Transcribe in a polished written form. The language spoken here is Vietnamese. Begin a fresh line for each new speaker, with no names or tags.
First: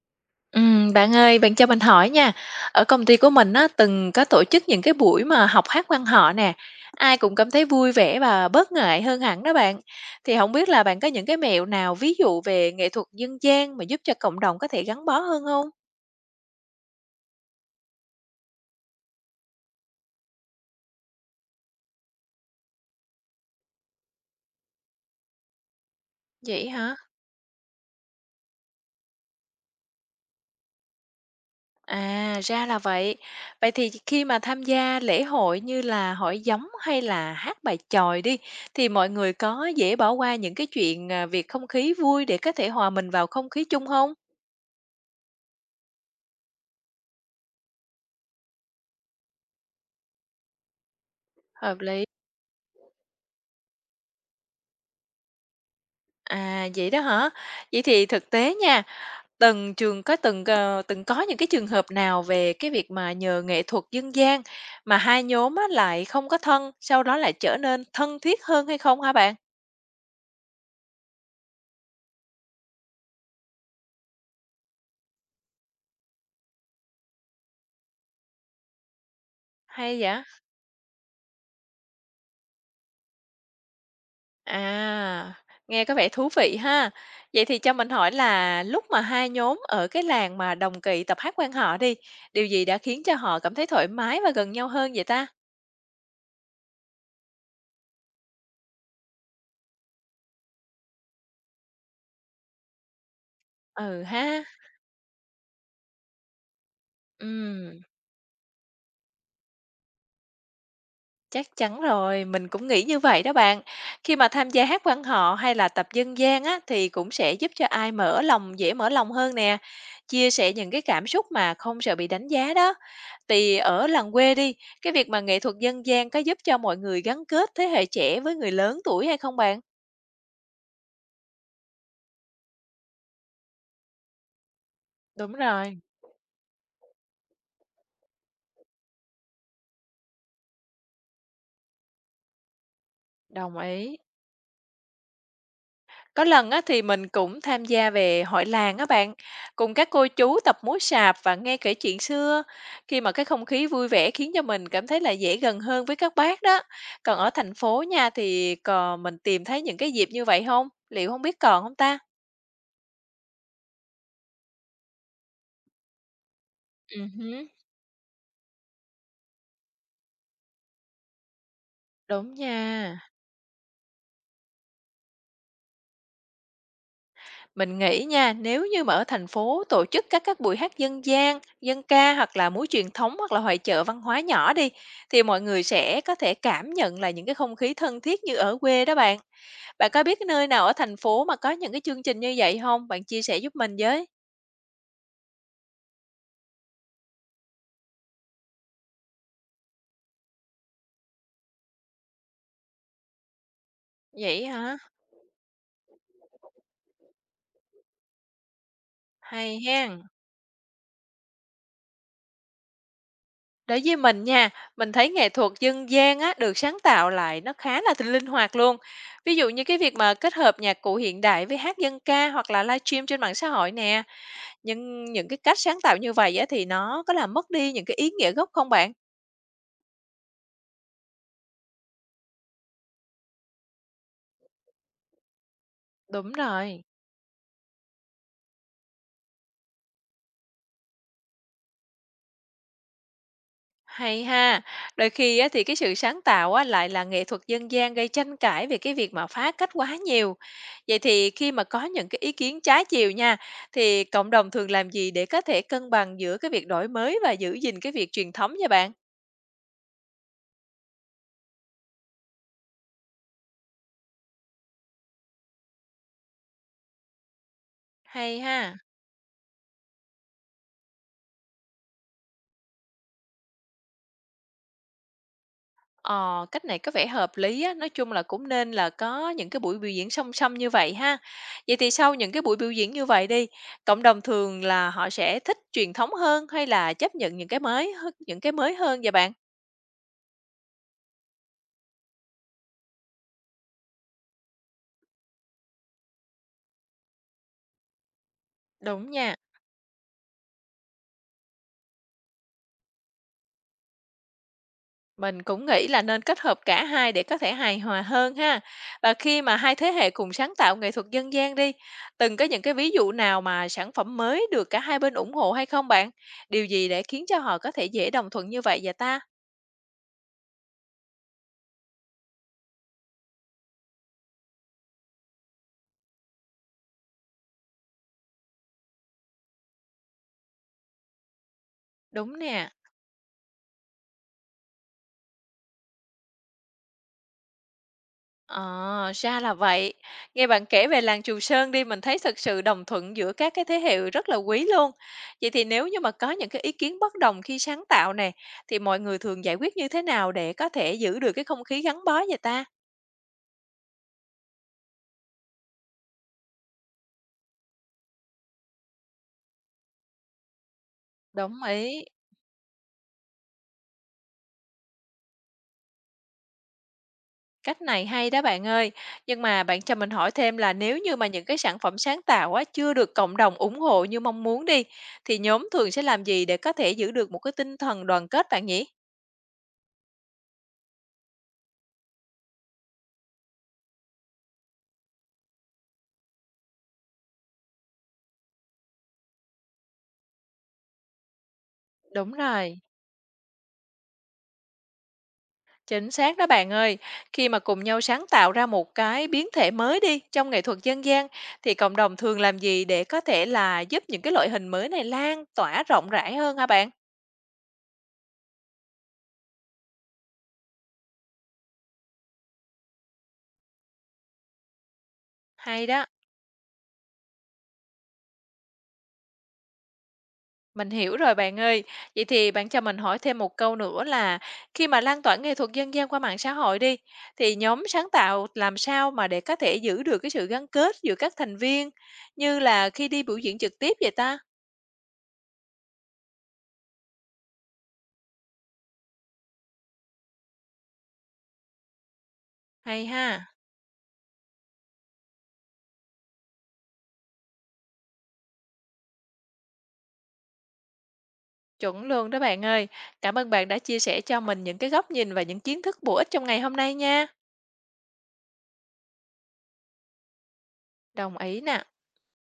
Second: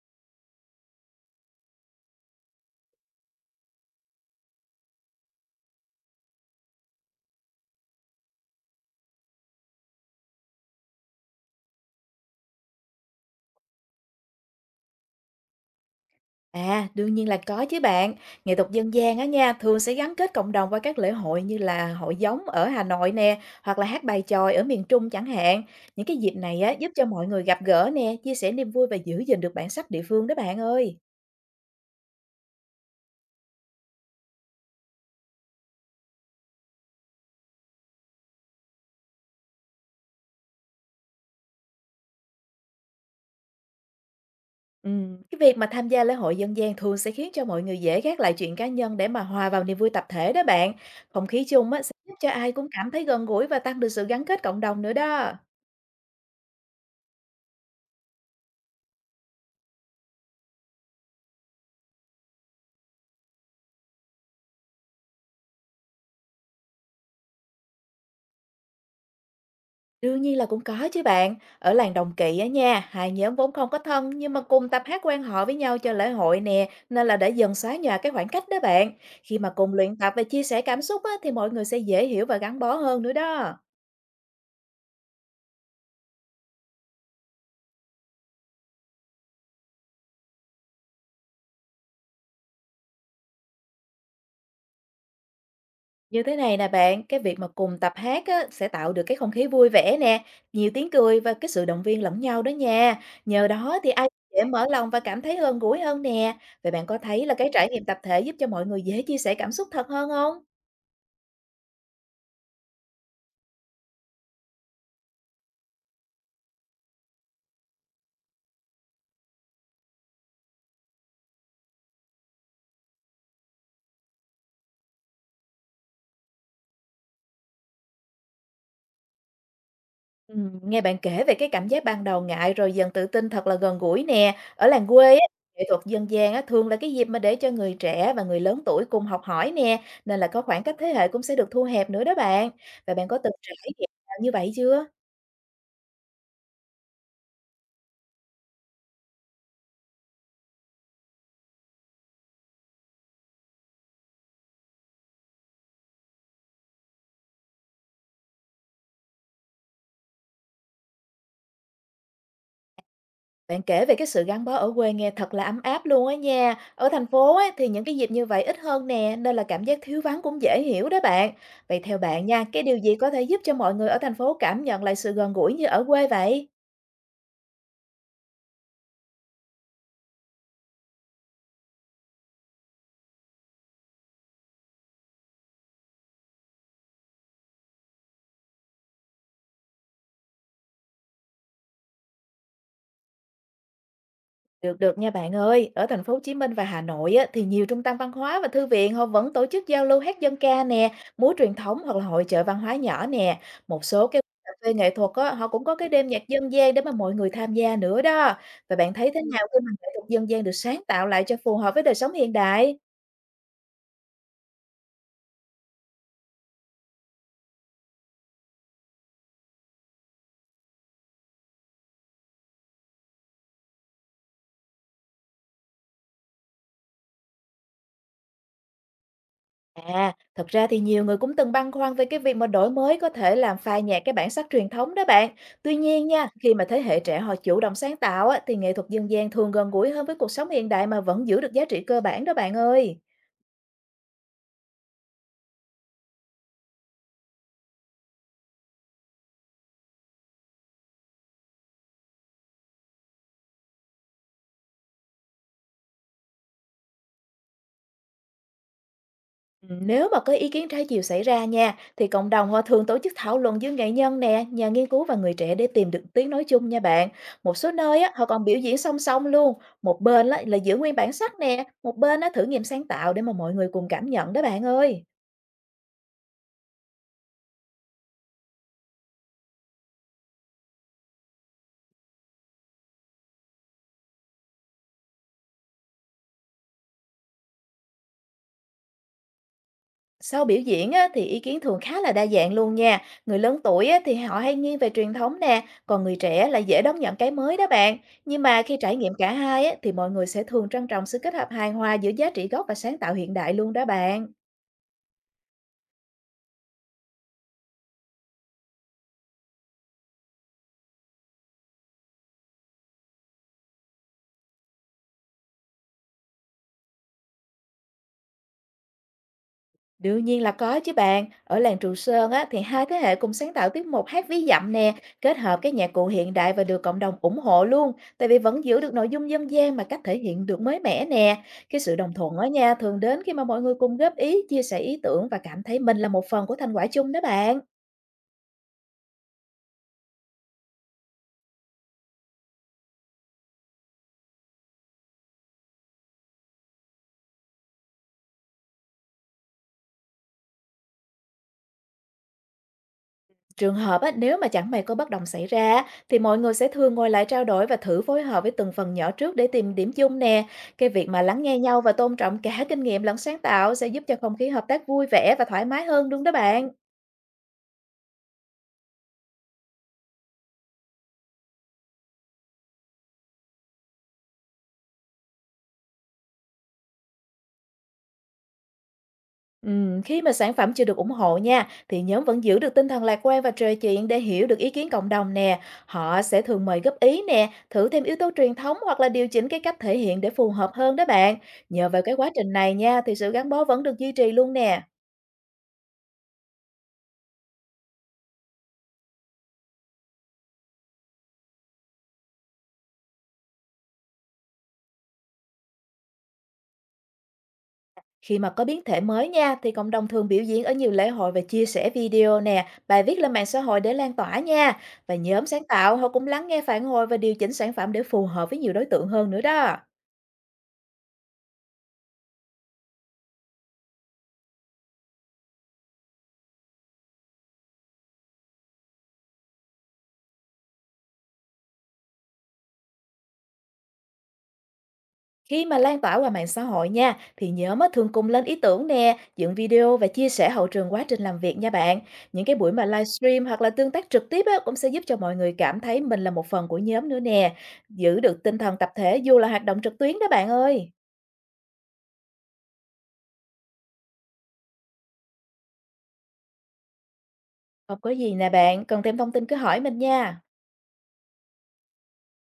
Bạn ơi, bạn cho mình hỏi nha. Ở công ty của mình á, từng có tổ chức những cái buổi mà học hát quan họ nè. Ai cũng cảm thấy vui vẻ và bớt ngại hơn hẳn đó bạn. Thì không biết là bạn có những cái mẹo nào, ví dụ về nghệ thuật dân gian mà giúp cho cộng đồng có thể gắn bó hơn không?
À, đương nhiên là có chứ bạn. Nghệ thuật dân gian á nha, thường sẽ gắn kết cộng đồng qua các lễ hội như là hội gióng ở Hà Nội nè, hoặc là hát bài chòi ở miền Trung chẳng hạn. Những cái dịp này
Vậy
á giúp
hả?
cho mọi người gặp gỡ nè, chia sẻ niềm vui và giữ gìn được bản sắc địa phương đó bạn ơi.
À, ra là vậy. Vậy thì khi mà tham gia lễ hội như là hội gióng hay là hát bài chòi đi, thì mọi người có dễ bỏ qua những cái chuyện à, việc không khí vui để có thể hòa mình vào không khí chung không?
Cái việc mà tham gia lễ hội dân gian thường sẽ khiến cho mọi người dễ gác lại chuyện cá nhân để mà hòa vào niềm vui tập thể đó bạn. Không khí chung
Hợp
á sẽ
lý.
giúp cho ai cũng cảm thấy gần gũi và tăng được sự gắn kết cộng đồng nữa đó.
À, vậy đó hả? Vậy thì thực tế nha, từng trường có từng, ờ, từng có những cái trường hợp nào về cái việc mà nhờ nghệ thuật dân gian mà hai nhóm á lại không có thân, sau đó lại trở nên thân thiết hơn hay không hả bạn?
Đương nhiên là cũng có chứ bạn. Ở làng Đồng Kỵ á nha, hai nhóm vốn không có thân nhưng mà cùng tập hát quan họ với nhau cho lễ hội nè, nên là để dần xóa nhòa cái khoảng cách đó bạn. Khi mà cùng luyện
Hay
tập và
vậy?
chia sẻ cảm xúc á, thì mọi người sẽ dễ hiểu và gắn bó hơn nữa đó.
À, nghe có vẻ thú vị ha. Vậy thì cho mình hỏi là lúc mà hai nhóm ở cái làng mà đồng kỳ tập hát quan họ đi, điều gì đã khiến cho họ cảm thấy thoải mái và gần nhau hơn vậy ta?
Như thế này nè bạn, cái việc mà cùng tập hát á, sẽ tạo được cái không khí vui vẻ nè, nhiều tiếng cười và cái sự động viên lẫn nhau đó nha. Nhờ đó thì
Ừ
ai cũng dễ
ha.
mở lòng và cảm thấy gần gũi hơn nè. Vậy bạn có thấy là cái trải
Ừm.
nghiệm tập thể giúp cho mọi người dễ chia sẻ cảm xúc thật hơn không?
Chắc chắn rồi, mình cũng nghĩ như vậy đó bạn. Khi mà tham gia hát quan họ hay là tập dân gian á thì cũng sẽ giúp cho ai mở lòng dễ mở lòng hơn nè, chia sẻ những cái cảm xúc mà không sợ bị đánh giá đó. Thì ở làng quê đi, cái việc mà nghệ thuật dân gian có giúp cho mọi người gắn kết thế hệ trẻ với người lớn tuổi hay không bạn?
Nghe bạn kể về cái cảm giác ban đầu ngại rồi dần tự tin thật là gần gũi nè. Ở làng quê á,
Đúng
nghệ thuật
rồi,
dân gian á, thường là cái dịp mà để cho người trẻ và người lớn tuổi cùng học hỏi nè, nên là có khoảng cách thế hệ cũng sẽ được thu hẹp nữa đó bạn. Và bạn có từng trải
đồng
nghiệm
ý.
nào như vậy chưa?
Có lần á, thì mình cũng tham gia về hội làng á bạn, cùng các cô chú tập múa sạp và nghe kể chuyện xưa. Khi mà cái không khí vui vẻ khiến cho mình cảm thấy là dễ gần hơn với các bác đó. Còn ở thành phố nha thì còn mình tìm thấy những cái dịp như vậy không? Liệu không biết còn không ta?
Bạn kể về cái sự gắn bó ở quê nghe thật là ấm áp luôn á nha. Ở thành
Ừ
phố á,
hứ,
thì những cái dịp như vậy ít hơn nè, nên là cảm giác thiếu vắng cũng dễ hiểu đó bạn. Vậy theo bạn
Đúng
nha, cái điều gì có
nha.
thể giúp cho mọi người ở thành phố cảm nhận lại sự gần gũi như ở quê vậy?
Mình nghĩ nha, nếu như mà ở thành phố tổ chức các buổi hát dân gian, dân ca hoặc là múa truyền thống hoặc là hội chợ văn hóa nhỏ đi thì mọi người sẽ có thể cảm nhận là những cái không khí thân thiết như ở quê đó bạn. Bạn có biết cái nơi nào ở thành phố mà có những cái chương trình như vậy hông? Bạn chia sẻ giúp mình với.
Được được nha bạn ơi, ở thành phố Hồ Chí Minh và Hà Nội á, thì nhiều trung tâm văn hóa và thư viện họ vẫn tổ chức giao lưu hát dân ca nè, múa truyền thống hoặc là hội chợ văn hóa nhỏ nè. Một số cái
Vậy
cà phê
hả?
nghệ thuật á, họ cũng có cái đêm nhạc dân gian để mà mọi người tham gia nữa đó. Và bạn thấy thế nào khi
Hay
mà nghệ
hen.
thuật dân gian được sáng tạo lại cho phù hợp với đời sống hiện đại?
Đối với mình nha, mình thấy nghệ thuật dân gian á, được sáng tạo lại nó khá là linh hoạt luôn. Ví dụ như cái việc mà kết hợp nhạc cụ hiện đại với hát dân ca hoặc là livestream trên mạng xã hội nè. Nhưng những cái cách sáng tạo như vậy á, thì nó có làm mất đi những cái ý nghĩa gốc không bạn?
À, thật ra thì nhiều người cũng từng băn khoăn về cái việc mà đổi mới có thể làm phai nhạt cái bản sắc truyền thống đó bạn. Tuy nhiên nha,
Đúng
khi mà thế
rồi.
hệ trẻ họ chủ động sáng tạo á, thì nghệ thuật dân gian thường gần gũi hơn với cuộc sống hiện đại mà vẫn giữ được giá trị cơ bản đó bạn ơi.
Hay ha. Đôi khi á, thì cái sự sáng tạo á, lại là nghệ thuật dân gian gây tranh cãi về cái việc mà phá cách quá nhiều. Vậy thì khi mà có những cái ý kiến trái chiều nha, thì cộng đồng thường làm gì để có thể cân bằng giữa cái việc đổi mới và giữ gìn cái việc truyền thống nha bạn?
Ừ, nếu mà có ý kiến trái chiều xảy ra nha, thì cộng đồng họ thường tổ chức thảo luận giữa nghệ nhân nè, nhà nghiên cứu và người trẻ để tìm được tiếng nói chung nha bạn. Một số nơi á, họ
Hay
còn biểu diễn
ha.
song song luôn, một bên á, là giữ nguyên bản sắc nè, một bên á, thử nghiệm sáng tạo để mà mọi người cùng cảm nhận đó bạn ơi.
Ờ, cách này có vẻ hợp lý á. Nói chung là cũng nên là có những cái buổi biểu diễn song song như vậy ha. Vậy thì sau những cái buổi biểu diễn như vậy đi, cộng đồng thường là họ sẽ thích truyền thống hơn hay là chấp nhận những cái mới hơn vậy bạn?
Sau biểu diễn á, thì ý kiến thường khá là đa dạng luôn nha. Người lớn tuổi á, thì họ hay nghiêng về truyền thống nè, còn người trẻ là dễ đón nhận cái mới đó bạn. Nhưng mà khi trải
Đúng
nghiệm cả
nha,
hai á, thì mọi người sẽ thường trân trọng sự kết hợp hài hòa giữa giá trị gốc và sáng tạo hiện đại luôn đó bạn.
mình cũng nghĩ là nên kết hợp cả hai để có thể hài hòa hơn ha. Và khi mà hai thế hệ cùng sáng tạo nghệ thuật dân gian đi, từng có những cái ví dụ nào mà sản phẩm mới được cả hai bên ủng hộ hay không bạn? Điều gì để khiến cho họ có thể dễ đồng thuận như vậy vậy ta?
Đương nhiên là có chứ bạn. Ở làng Trường Sơn á, thì hai thế hệ cùng sáng tạo tiết mục hát ví dặm nè, kết hợp cái nhạc cụ hiện đại và được cộng đồng ủng hộ luôn. Tại vì vẫn giữ được nội dung dân gian mà cách thể hiện được mới mẻ nè. Cái sự đồng thuận
Đúng
ở
nè.
nha thường đến khi mà mọi người cùng góp ý, chia sẻ ý tưởng và cảm thấy mình là một phần của thành quả chung đó bạn.
Ờ, ra là vậy. Nghe bạn kể về làng Chù Sơn đi, mình thấy thực sự đồng thuận giữa các cái thế hệ rất là quý luôn. Vậy thì nếu như mà có những cái ý kiến bất đồng khi sáng tạo này thì mọi người thường giải quyết như thế nào để có thể giữ được cái không khí gắn bó vậy ta?
Trường hợp á, nếu mà chẳng may có bất đồng xảy ra á, thì mọi người sẽ thường ngồi lại trao đổi và thử phối hợp với từng phần nhỏ trước để tìm điểm chung nè. Cái việc mà lắng nghe
Đồng
nhau và
ý.
tôn trọng cả kinh nghiệm lẫn sáng tạo sẽ giúp cho không khí hợp tác vui vẻ và thoải mái hơn đúng đó bạn.
Cách này hay đó bạn ơi. Nhưng mà bạn cho mình hỏi thêm là nếu như mà những cái sản phẩm sáng tạo á chưa được cộng đồng ủng hộ như mong muốn đi, thì nhóm thường sẽ làm gì để có thể giữ được một cái tinh thần đoàn kết bạn nhỉ?
Khi mà sản phẩm chưa được ủng hộ nha, thì nhóm vẫn giữ được tinh thần lạc quan và trò chuyện để hiểu được ý kiến cộng đồng nè. Họ sẽ thường mời góp ý nè, thử thêm yếu tố truyền thống hoặc là điều chỉnh cái cách thể hiện để phù hợp hơn đó bạn. Nhờ vào cái quá
Đúng
trình này
rồi.
nha, thì sự gắn bó vẫn được duy trì luôn nè.
Chính xác đó bạn ơi, khi mà cùng nhau sáng tạo ra một cái biến thể mới đi trong nghệ thuật dân gian thì cộng đồng thường làm gì để có thể là giúp những cái loại hình mới này lan tỏa rộng rãi hơn hả bạn?
Khi mà có biến thể mới nha, thì cộng đồng thường biểu diễn ở nhiều lễ hội và chia sẻ video nè, bài viết lên mạng xã hội để lan tỏa nha. Và nhóm sáng
Hay
tạo
đó,
họ cũng lắng nghe phản hồi và điều chỉnh sản phẩm để phù hợp với nhiều đối tượng hơn nữa đó.
mình hiểu rồi bạn ơi. Vậy thì bạn cho mình hỏi thêm một câu nữa là khi mà lan tỏa nghệ thuật dân gian qua mạng xã hội đi thì nhóm sáng tạo làm sao mà để có thể giữ được cái sự gắn kết giữa các thành viên như là khi đi biểu diễn trực tiếp vậy ta?
Khi mà lan tỏa qua mạng xã hội nha, thì nhóm á thường cùng lên ý tưởng nè, dựng video và chia sẻ hậu trường quá trình làm việc nha bạn. Những cái buổi mà
Hay
livestream
ha.
hoặc là tương tác trực tiếp á, cũng sẽ giúp cho mọi người cảm thấy mình là một phần của nhóm nữa nè, giữ được tinh thần tập thể dù là hoạt động trực tuyến đó bạn ơi.
Chuẩn luôn đó bạn ơi. Cảm ơn bạn đã chia sẻ cho mình những cái góc nhìn và những kiến thức bổ ích trong ngày hôm nay nha.
Không có gì nè bạn, cần thêm thông tin cứ hỏi mình nha.
Đồng ý nè.